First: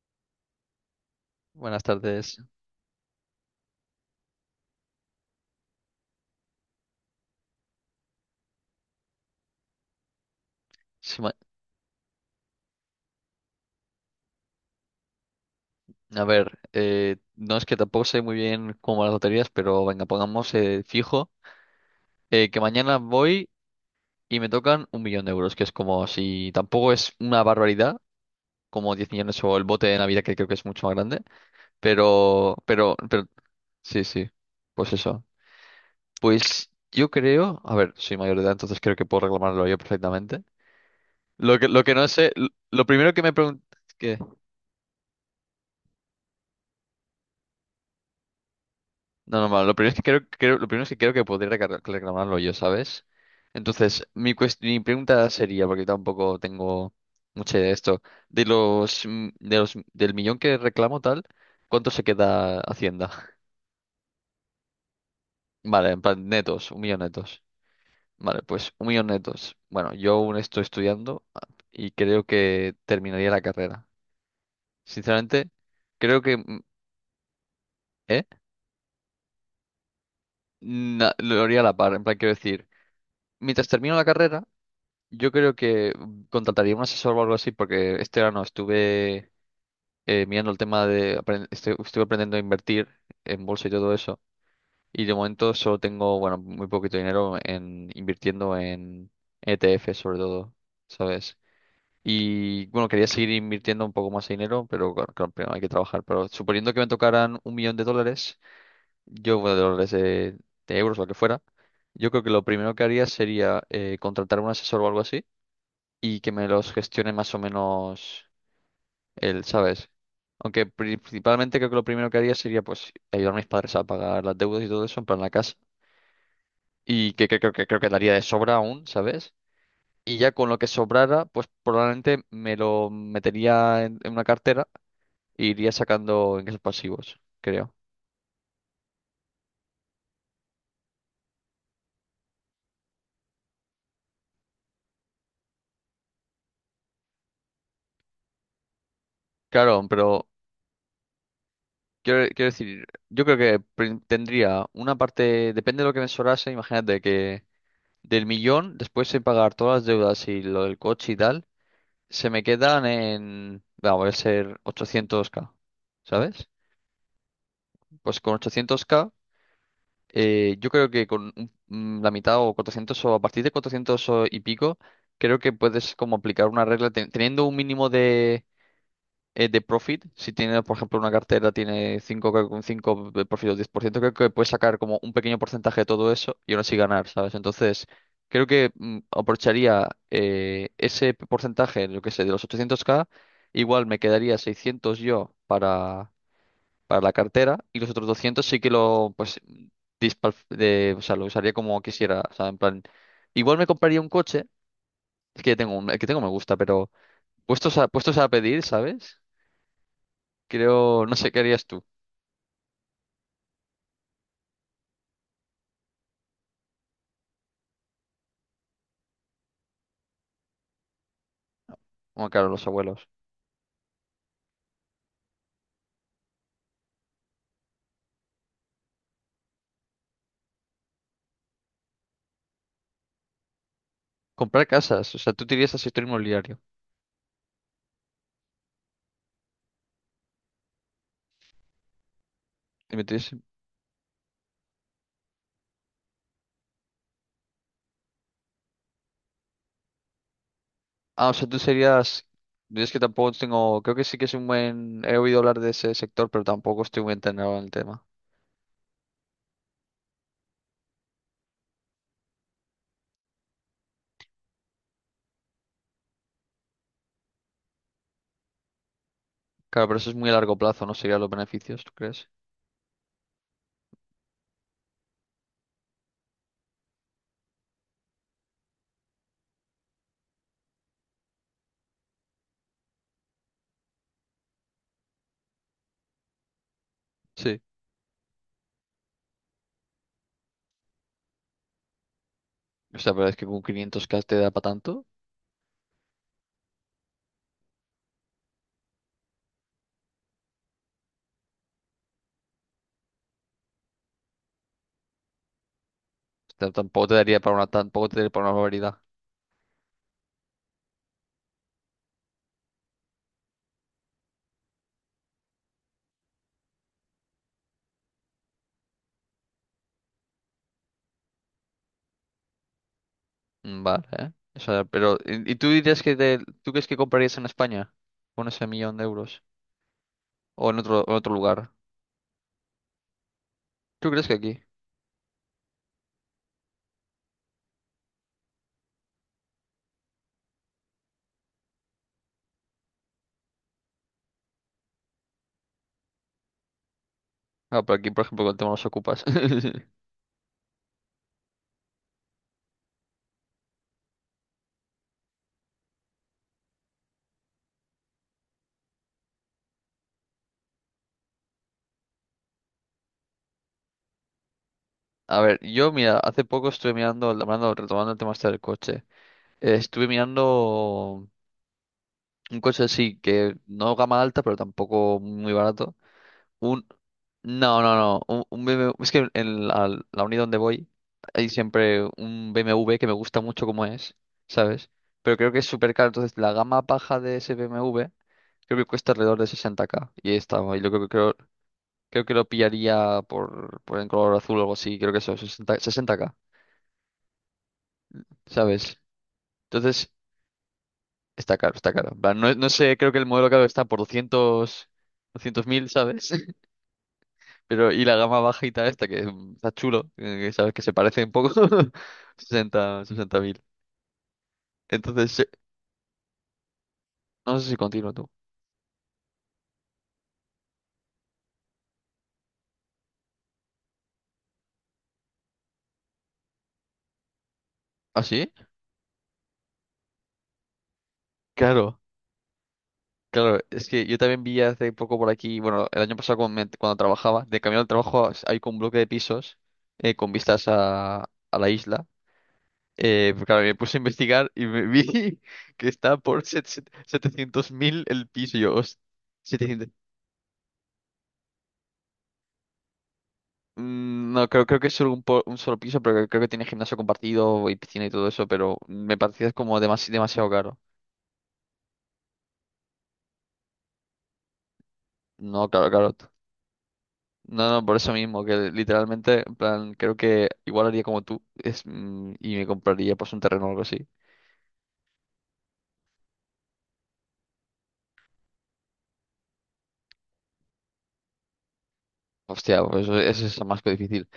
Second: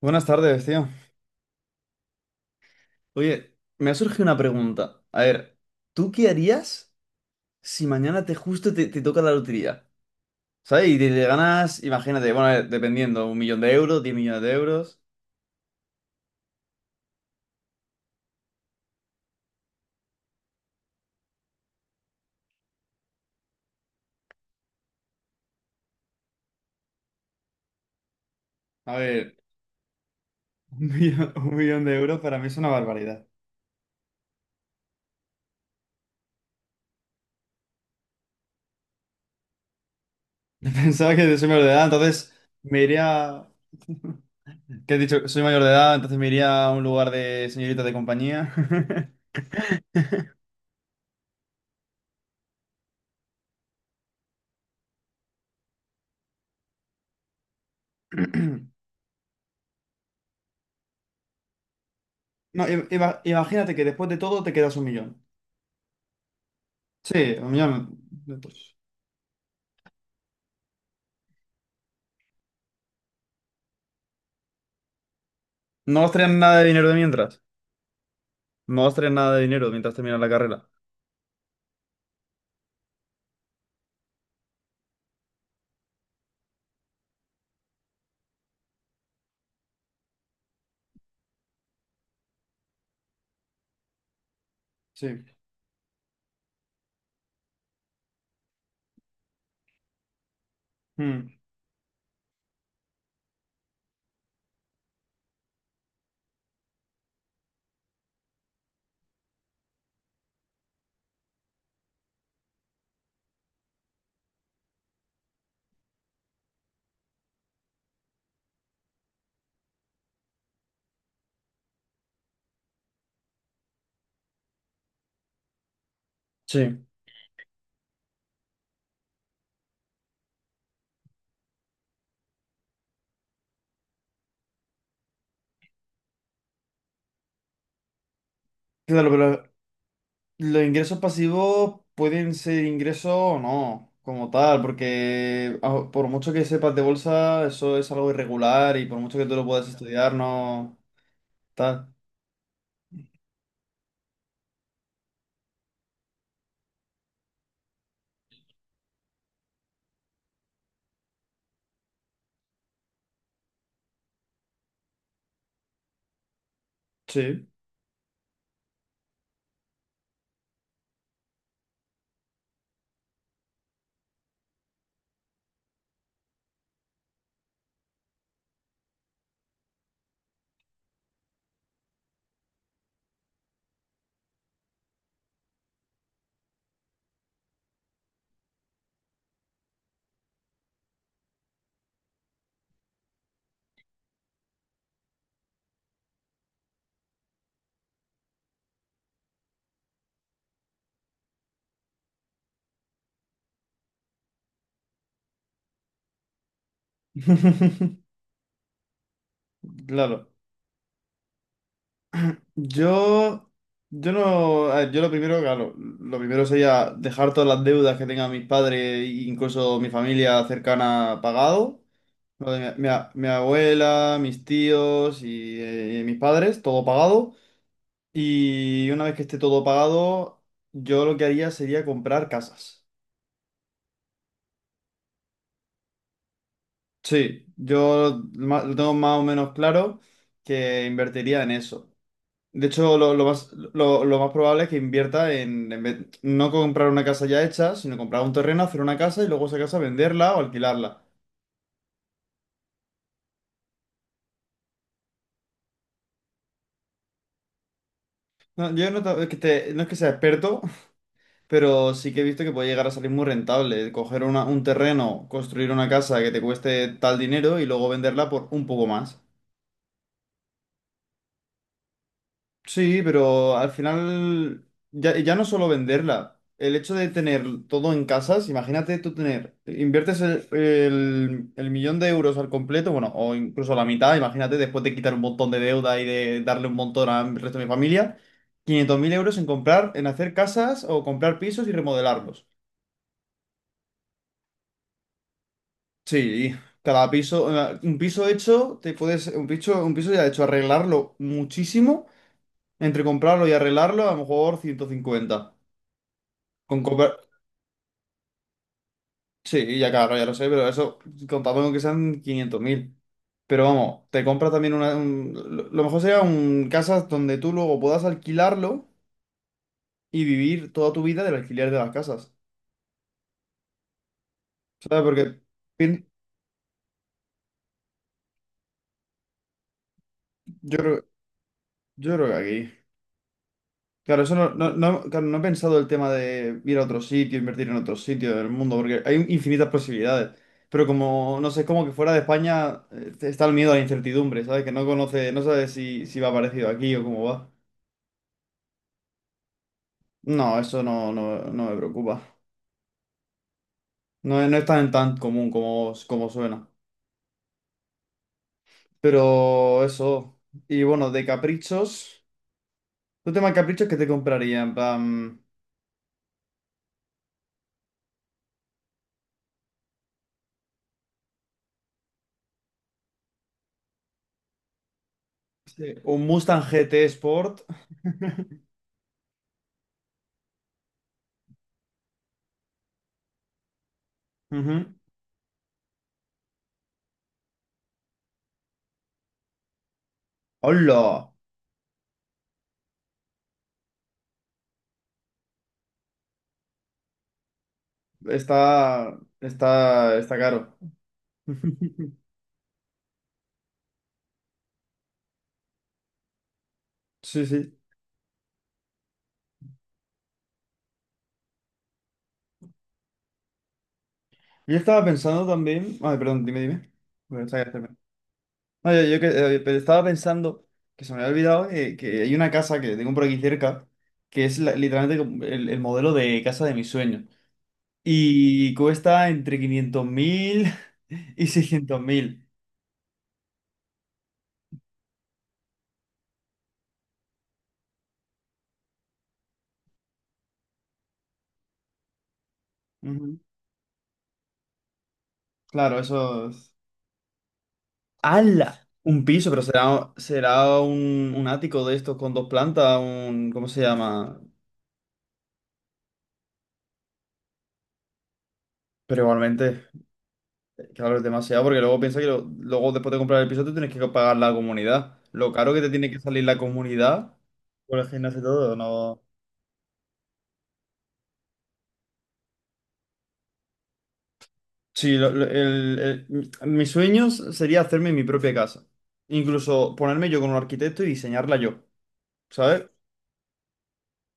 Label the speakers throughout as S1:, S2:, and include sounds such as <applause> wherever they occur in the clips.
S1: Buenas tardes, tío.
S2: Buenas tardes.
S1: Oye, me ha surgido una pregunta. A ver, ¿tú qué harías si mañana te justo te, te toca la lotería? ¿Sabes? Y te,
S2: Sí,
S1: te ganas, imagínate, bueno, a ver, dependiendo, un millón de euros, diez millones de euros.
S2: a ver, no es que tampoco sé muy bien cómo van las loterías, pero venga, pongamos fijo que mañana voy y me tocan un millón de euros, que es como si tampoco es una barbaridad, como
S1: A
S2: 10
S1: ver,
S2: millones o el bote de Navidad, que creo que es mucho
S1: un
S2: más grande,
S1: millón, <laughs> un millón de euros para mí es
S2: pero,
S1: una
S2: pero, pero,
S1: barbaridad.
S2: sí, sí, pues eso. Pues yo creo, a ver, soy mayor de edad, entonces creo que puedo reclamarlo yo perfectamente.
S1: <laughs> Pensaba que soy
S2: Lo
S1: mayor
S2: que,
S1: de
S2: lo
S1: edad,
S2: que no
S1: entonces
S2: sé, lo
S1: me
S2: lo primero que me
S1: iría...
S2: pregunté...
S1: ¿Qué he dicho? Soy mayor de edad, entonces me iría a un lugar de señoritas de compañía. <clears throat>
S2: No, no, vale, lo primero es que creo, lo primero es que creo que podría reclamarlo yo, ¿sabes? Entonces, mi pregunta sería, porque tampoco tengo mucha idea de esto, de
S1: <laughs>
S2: los, mm, de los, del millón que reclamo tal, ¿cuánto se queda
S1: No,
S2: Hacienda? <laughs>
S1: imagínate que después de todo te quedas un millón.
S2: Vale, en plan, netos, un millón
S1: Sí,
S2: netos.
S1: un millón de
S2: Vale, pues
S1: euros.
S2: un millón netos. Bueno, yo aún estoy estudiando y creo que terminaría la carrera. Sinceramente,
S1: No vas a
S2: creo
S1: tener
S2: que,
S1: nada de dinero de mientras.
S2: ¿eh?
S1: No vas a tener nada de dinero mientras terminas la carrera.
S2: Lo haría a la par, en plan, quiero decir, mientras termino la carrera. Yo creo que contrataría un asesor o algo así, porque este verano estuve mirando el tema de, estuve aprendiendo a invertir en bolsa y todo eso, y de
S1: Sí.
S2: momento solo tengo, bueno, muy poquito dinero en invirtiendo en ETF sobre todo,
S1: Mm.
S2: ¿sabes? Y bueno, quería seguir invirtiendo un poco más de dinero, pero claro, claro, primero hay que trabajar. Pero suponiendo que me tocaran un millón de dólares, yo, bueno, de dólares, de euros, lo que fuera, yo creo que lo primero que haría sería contratar un asesor o algo así y que me los gestione más o menos él, ¿sabes? Aunque principalmente creo que lo primero que haría sería pues ayudar a mis padres a pagar las deudas y todo eso, en plan la casa.
S1: Sí.
S2: Y que creo que, daría de sobra aún, ¿sabes? Y ya con lo que sobrara, pues probablemente me lo metería en una cartera e iría sacando ingresos pasivos, creo.
S1: Claro, pero los ingresos pasivos pueden ser ingresos o no, como tal, porque por mucho que sepas de bolsa, eso es algo irregular y por mucho que tú lo puedas
S2: Claro,
S1: estudiar,
S2: pero
S1: no tal.
S2: quiero decir, yo creo que tendría una parte, depende de lo que me sobrase, imagínate que del millón, después de pagar todas las deudas y lo del coche y tal. Se me quedan en, vamos a ser 800K, ¿sabes?
S1: Sí.
S2: Pues con 800K, yo creo que con la mitad o 400 o a partir de 400 o y pico, creo que puedes como aplicar una regla teniendo un mínimo de profit, si tiene, por ejemplo, una cartera, tiene un 5 de profit o 10%, creo que puedes sacar como un pequeño porcentaje de todo eso y aún así ganar, ¿sabes? Entonces, creo que aprovecharía ese porcentaje, lo que sé, de los 800K igual me quedaría 600 yo para, la cartera y los otros 200 sí que lo, pues, o sea, lo usaría como quisiera, o sea, en plan, igual me compraría un coche, es que ya tengo un, el que tengo me gusta, pero
S1: <laughs>
S2: puestos a pedir, ¿sabes?
S1: Claro.
S2: Creo, no sé, ¿qué harías tú?
S1: Yo, yo no, a ver, yo lo primero, claro, lo primero sería dejar todas las deudas que tengan mis padres e incluso mi familia cercana pagado.
S2: Bueno, claro,
S1: Lo de
S2: los abuelos.
S1: mi abuela, mis tíos y mis padres, todo pagado. Y una vez que esté todo pagado, yo lo que haría sería comprar casas.
S2: Comprar casas, o sea, tú te irías al sector inmobiliario.
S1: Sí, lo tengo más o menos claro que invertiría en eso. De
S2: Te
S1: hecho, lo, lo
S2: meterías en-
S1: más, lo, lo más probable es que invierta no comprar una casa ya hecha, sino comprar un terreno, hacer una casa y luego esa casa venderla o alquilarla.
S2: Ah, o sea, tú serías... Yo, es que tampoco tengo... Creo que sí que es un buen... He oído hablar de ese sector, pero tampoco estoy muy enterado en el tema.
S1: No, yo no, es que no es que sea experto, pero sí que he visto que puede llegar a salir muy rentable. Coger un terreno, construir una casa que te cueste tal dinero y luego venderla por un poco más.
S2: Claro, pero eso es muy a largo plazo, ¿no? Serían los beneficios, ¿tú crees?
S1: Sí, pero al final ya no solo venderla. El hecho de tener todo en casas, imagínate tú tener, inviertes el millón de euros al completo, bueno, o incluso la mitad, imagínate después de quitar un montón de deuda y de darle un montón al resto
S2: Sí.
S1: de mi familia, 500.000 euros en comprar, en hacer casas o comprar pisos y remodelarlos.
S2: O sea, pero es que con 500K te da para tanto. O
S1: Sí, cada piso, un piso hecho, un piso ya hecho, arreglarlo muchísimo, entre comprarlo y arreglarlo, a lo mejor 150.
S2: sea,
S1: Con
S2: tampoco
S1: comprar,
S2: te daría para una... Tampoco te daría para una barbaridad.
S1: sí, ya claro, ya lo sé, pero eso, contando con que sean 500.000. Pero vamos, te compras también lo mejor sería un casas donde tú luego puedas alquilarlo y vivir toda tu vida del alquiler de las casas.
S2: Mm, vale, ¿eh? O sea,
S1: ¿Sabes?
S2: pero...
S1: Porque
S2: ¿Y tú dirías
S1: pien-
S2: que... ¿Tú crees que comprarías en España? Con ese millón de euros. O
S1: yo
S2: en
S1: creo,
S2: otro, lugar.
S1: yo creo que aquí.
S2: ¿Tú
S1: Claro,
S2: crees
S1: eso
S2: que
S1: no,
S2: aquí?
S1: claro, no he pensado el tema de ir a otro sitio, invertir en otro sitio del mundo, porque hay infinitas posibilidades. Pero como, no sé, es como que fuera de España está el miedo a la incertidumbre, ¿sabes? Que no conoce, no sabe si, si va parecido aquí o cómo va.
S2: Ah, pero aquí, por ejemplo, con el tema de los ocupas. <laughs>
S1: No, eso no, no, no me preocupa. No, no es tan, tan común como, como suena. Pero eso. Y bueno, de caprichos. ¿Tu tema de caprichos qué te compraría? En
S2: A
S1: plan,
S2: ver, yo, mira, hace poco estuve mirando, hablando, retomando el tema este del coche. Estuve mirando un coche así, que no gama alta, pero tampoco muy
S1: sí,
S2: barato.
S1: un Mustang
S2: Un...
S1: GT Sport.
S2: No, no, no. Un BMW... Es que en la unidad donde voy hay siempre un BMW que me gusta mucho como es,
S1: Ujú.
S2: ¿sabes? Pero creo que es súper caro. Entonces, la gama baja de ese BMW creo que cuesta alrededor de 60K. Y ahí está, y lo que
S1: ¡Hola!
S2: creo, creo que lo pillaría por en color azul o algo así, creo que eso, 60, 60K, ¿sabes?
S1: Está,
S2: Entonces,
S1: está, está caro.
S2: está
S1: <laughs>
S2: caro, está caro. En plan, no, no sé, creo que el modelo caro está por 200, 200 mil, ¿sabes? <laughs>
S1: Sí, sí.
S2: Pero, y la gama bajita esta, que está chulo, que sabes que se parece un poco, <laughs> 60, 60 mil.
S1: Yo estaba
S2: Entonces,
S1: pensando también. Ay, perdón, dime, dime. Bueno, está
S2: no
S1: bien,
S2: sé si
S1: está bien.
S2: continúo tú.
S1: No, yo, pero estaba pensando que se me había olvidado que, hay una casa que tengo por aquí cerca que es literalmente como el modelo de casa de mis sueños.
S2: ¿Ah, sí?
S1: Y cuesta entre 500.000 <laughs> y
S2: Claro.
S1: 600.000.
S2: Claro, es que yo también vi hace poco por aquí, bueno, el año pasado cuando trabajaba, de camino al trabajo hay con un bloque de pisos con vistas a la isla.
S1: Ujú.
S2: Pues claro, me puse a investigar y me vi <laughs> que
S1: Claro, eso.
S2: está por 700 mil el piso. Y yo,
S1: ¡Hala!
S2: "Host-
S1: Un piso, pero
S2: 700".
S1: será, será un ático de estos con dos plantas, un. ¿Cómo se
S2: Mm,
S1: llama?
S2: no, creo, que es solo un, un solo piso, pero creo que tiene gimnasio compartido y piscina y todo eso, pero me
S1: Pero
S2: parecía como
S1: igualmente,
S2: demasiado caro.
S1: claro, es demasiado, porque luego piensa que luego después de comprar el piso tú tienes que pagar la comunidad. Lo
S2: No,
S1: caro que te
S2: claro,
S1: tiene
S2: claro.
S1: que salir la comunidad
S2: No, no, por
S1: por el
S2: eso
S1: gimnasio y
S2: mismo, que
S1: todo, no.
S2: literalmente, en plan, creo que igual haría como tú es, y me compraría pues un terreno o algo así.
S1: Sí, mis sueños sería hacerme mi propia casa. Incluso ponerme yo con un arquitecto y diseñarla yo,
S2: Hostia,
S1: ¿sabes?
S2: pues eso es más que difícil.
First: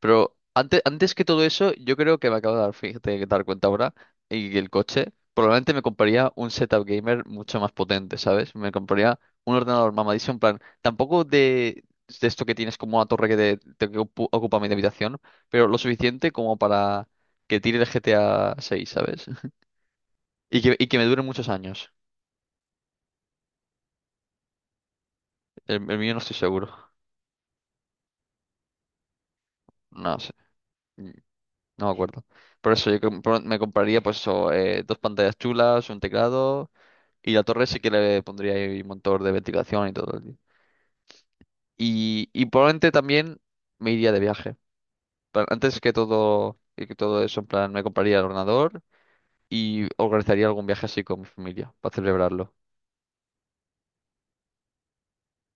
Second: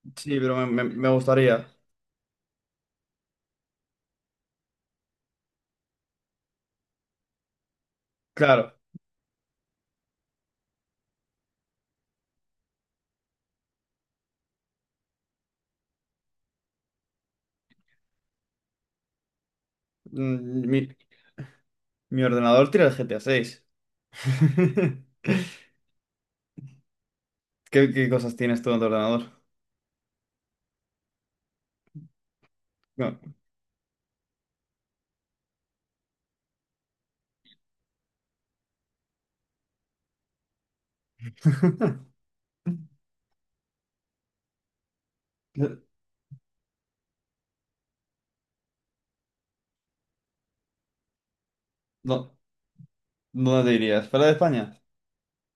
S2: Pero
S1: Sí, pero me, me
S2: antes que todo
S1: gustaría.
S2: eso, yo creo que me acabo de dar, fíjate, de dar cuenta ahora, y el coche, probablemente me compraría un setup gamer mucho más potente, ¿sabes? Me
S1: Claro,
S2: compraría un ordenador mamadísimo, en plan, tampoco de esto que tienes como una torre que, te que ocu- ocupa mi habitación, pero lo suficiente como para que tire el GTA 6, ¿sabes? Y
S1: mm,
S2: que, y
S1: mi,
S2: que me dure muchos años.
S1: mi ordenador tira el G GTA 6. <laughs>
S2: El mío no estoy seguro.
S1: ¿Qué cosas tienes tú en tu ordenador?
S2: No sé. Mm, no me acuerdo. Por eso yo
S1: No.
S2: me compraría, pues eso, dos pantallas chulas, un teclado. Y la torre sí que le pondría ahí un motor de ventilación y todo, tío.
S1: <laughs>
S2: Probablemente también me iría de viaje. Pero antes que todo, eso, en plan, me compraría el ordenador y organizaría algún viaje así con mi familia para
S1: ¿Dó-
S2: celebrarlo.
S1: ¿Dónde te irías? ¿Fuera de España?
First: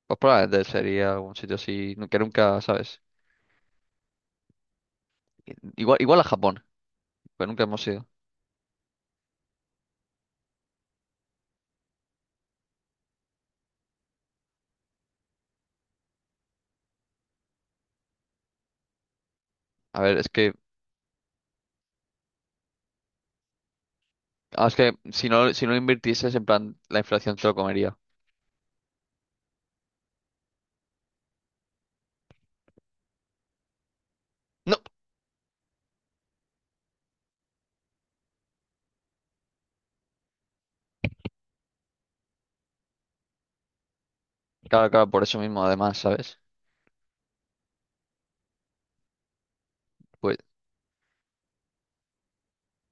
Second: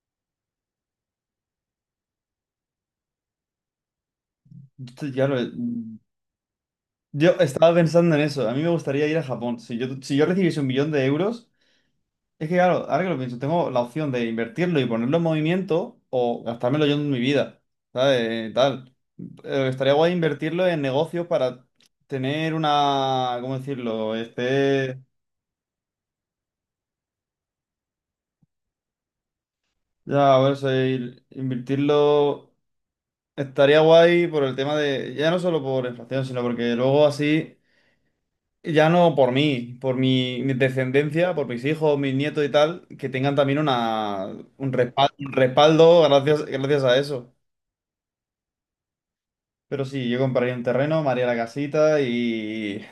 S2: Pues probablemente sería algún sitio así que nunca, ¿sabes?
S1: Sí, claro,
S2: Igual a Japón,
S1: yo
S2: pero nunca
S1: estaba
S2: hemos ido.
S1: pensando en eso. A mí me gustaría ir a Japón. Si yo recibiese un millón de euros, es que claro, ahora que lo pienso, tengo la opción de invertirlo y ponerlo en movimiento o gastármelo yo en mi vida, ¿sabes? Tal. Estaría
S2: A
S1: guay
S2: ver,
S1: invertirlo en negocios para tener una, ¿cómo decirlo?
S2: es que
S1: Este,
S2: si no, invirtieses, en plan, la inflación te lo comería.
S1: ya, a ver, invertirlo estaría guay por el tema
S2: No,
S1: de, ya no solo por inflación, sino porque luego así ya no por mí, por mi descendencia, por mis hijos, mis nietos y tal, que tengan también una,
S2: claro, claro, por
S1: un
S2: eso mismo, además,
S1: respaldo
S2: ¿sabes?
S1: gracias, gracias a eso. Pero sí, yo
S2: Pues,
S1: compraría un terreno, me haría la casita y...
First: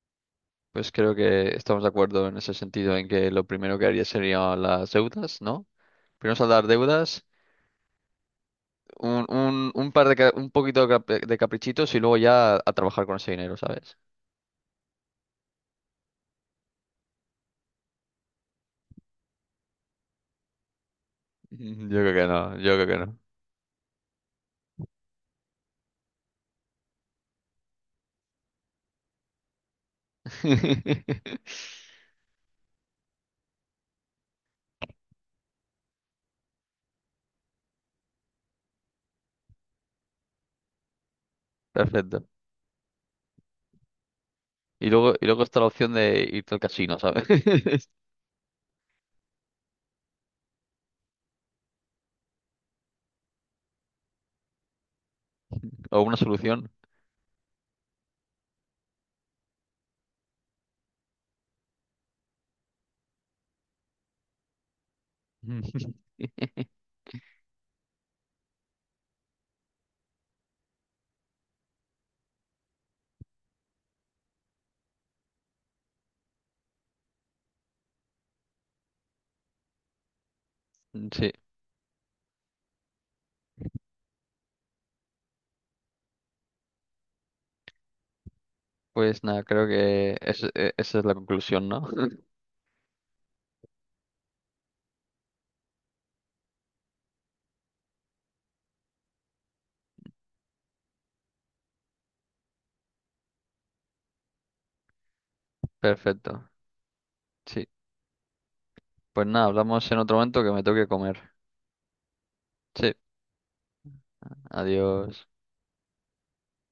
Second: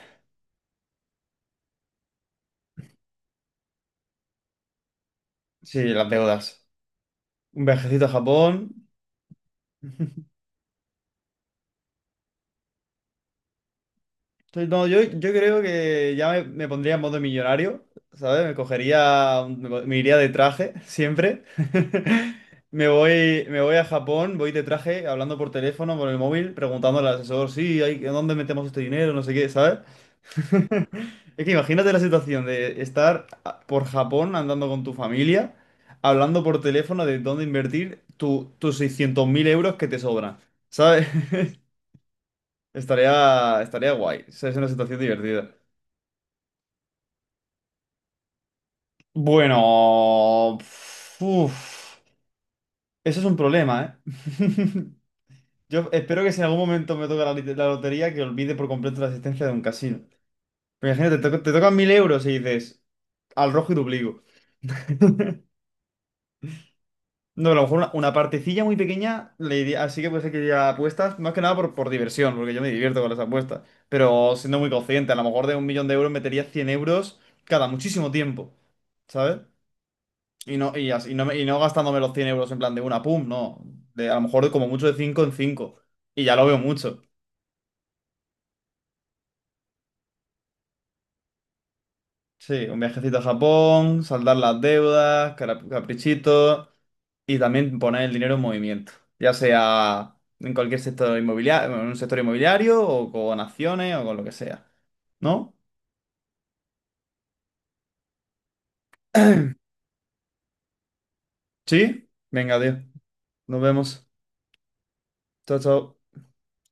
S2: Pues creo que estamos de acuerdo en ese sentido, en que lo primero que haría serían las deudas, ¿no?
S1: Sí, las
S2: Primero
S1: deudas.
S2: saldar deudas,
S1: Un viajecito a Japón.
S2: un par de, un poquito de caprichitos y luego ya a trabajar con ese dinero, ¿sabes? <laughs>
S1: Entonces, no, yo creo que ya me pondría en modo millonario, ¿sabes? Me cogería, me iría de traje, siempre.
S2: Mm, yo creo que
S1: <laughs>
S2: no, yo creo que no.
S1: Me voy a Japón, voy de traje, hablando por teléfono, por el móvil, preguntando al asesor, sí, hay, ¿dónde metemos este dinero? No sé qué, ¿sabes? <laughs>
S2: <laughs>
S1: Es que imagínate la situación de estar por Japón andando con tu familia, hablando por teléfono de dónde invertir tus 600.000 euros que te sobran, ¿sabes? <laughs>
S2: Perfecto.
S1: Estaría, estaría guay, o sea, es una
S2: Y
S1: situación
S2: luego,
S1: divertida.
S2: está la opción de irte al casino, ¿sabes? <laughs>
S1: Bueno, uf, eso es un problema, ¿eh? <laughs> Yo
S2: O una
S1: espero que si en algún
S2: solución.
S1: momento me toca la lotería, que olvide por completo la existencia de un casino. Pero imagínate, te, te tocan 1.000 euros y dices, al rojo y duplico.
S2: Mm. <laughs>
S1: No, a lo mejor una partecilla muy pequeña, le iría- así que puede ser que iría a apuestas, más que nada por diversión, porque yo me divierto con las apuestas. Pero siendo muy consciente, a lo mejor de un millón de euros metería 100 euros cada muchísimo tiempo, ¿sabes? Y no,
S2: Sí,
S1: y no gastándome los 100 euros en plan de una, pum, no. De, a lo mejor de como mucho de cinco en cinco. Y ya lo veo mucho.
S2: pues nada, creo que esa es la conclusión, ¿no? <laughs>
S1: Sí, un viajecito a Japón, saldar las deudas, caprichitos y también poner el dinero en movimiento. Ya sea en cualquier sector inmobiliario, en un sector inmobiliario o con acciones o con lo que sea. ¿No?
S2: Perfecto. Sí. Pues nada, hablamos en otro momento que me toque comer.
S1: ¿Sí? Venga, tío.
S2: Sí.
S1: Nos vemos.
S2: Adiós.
S1: Chao, chao.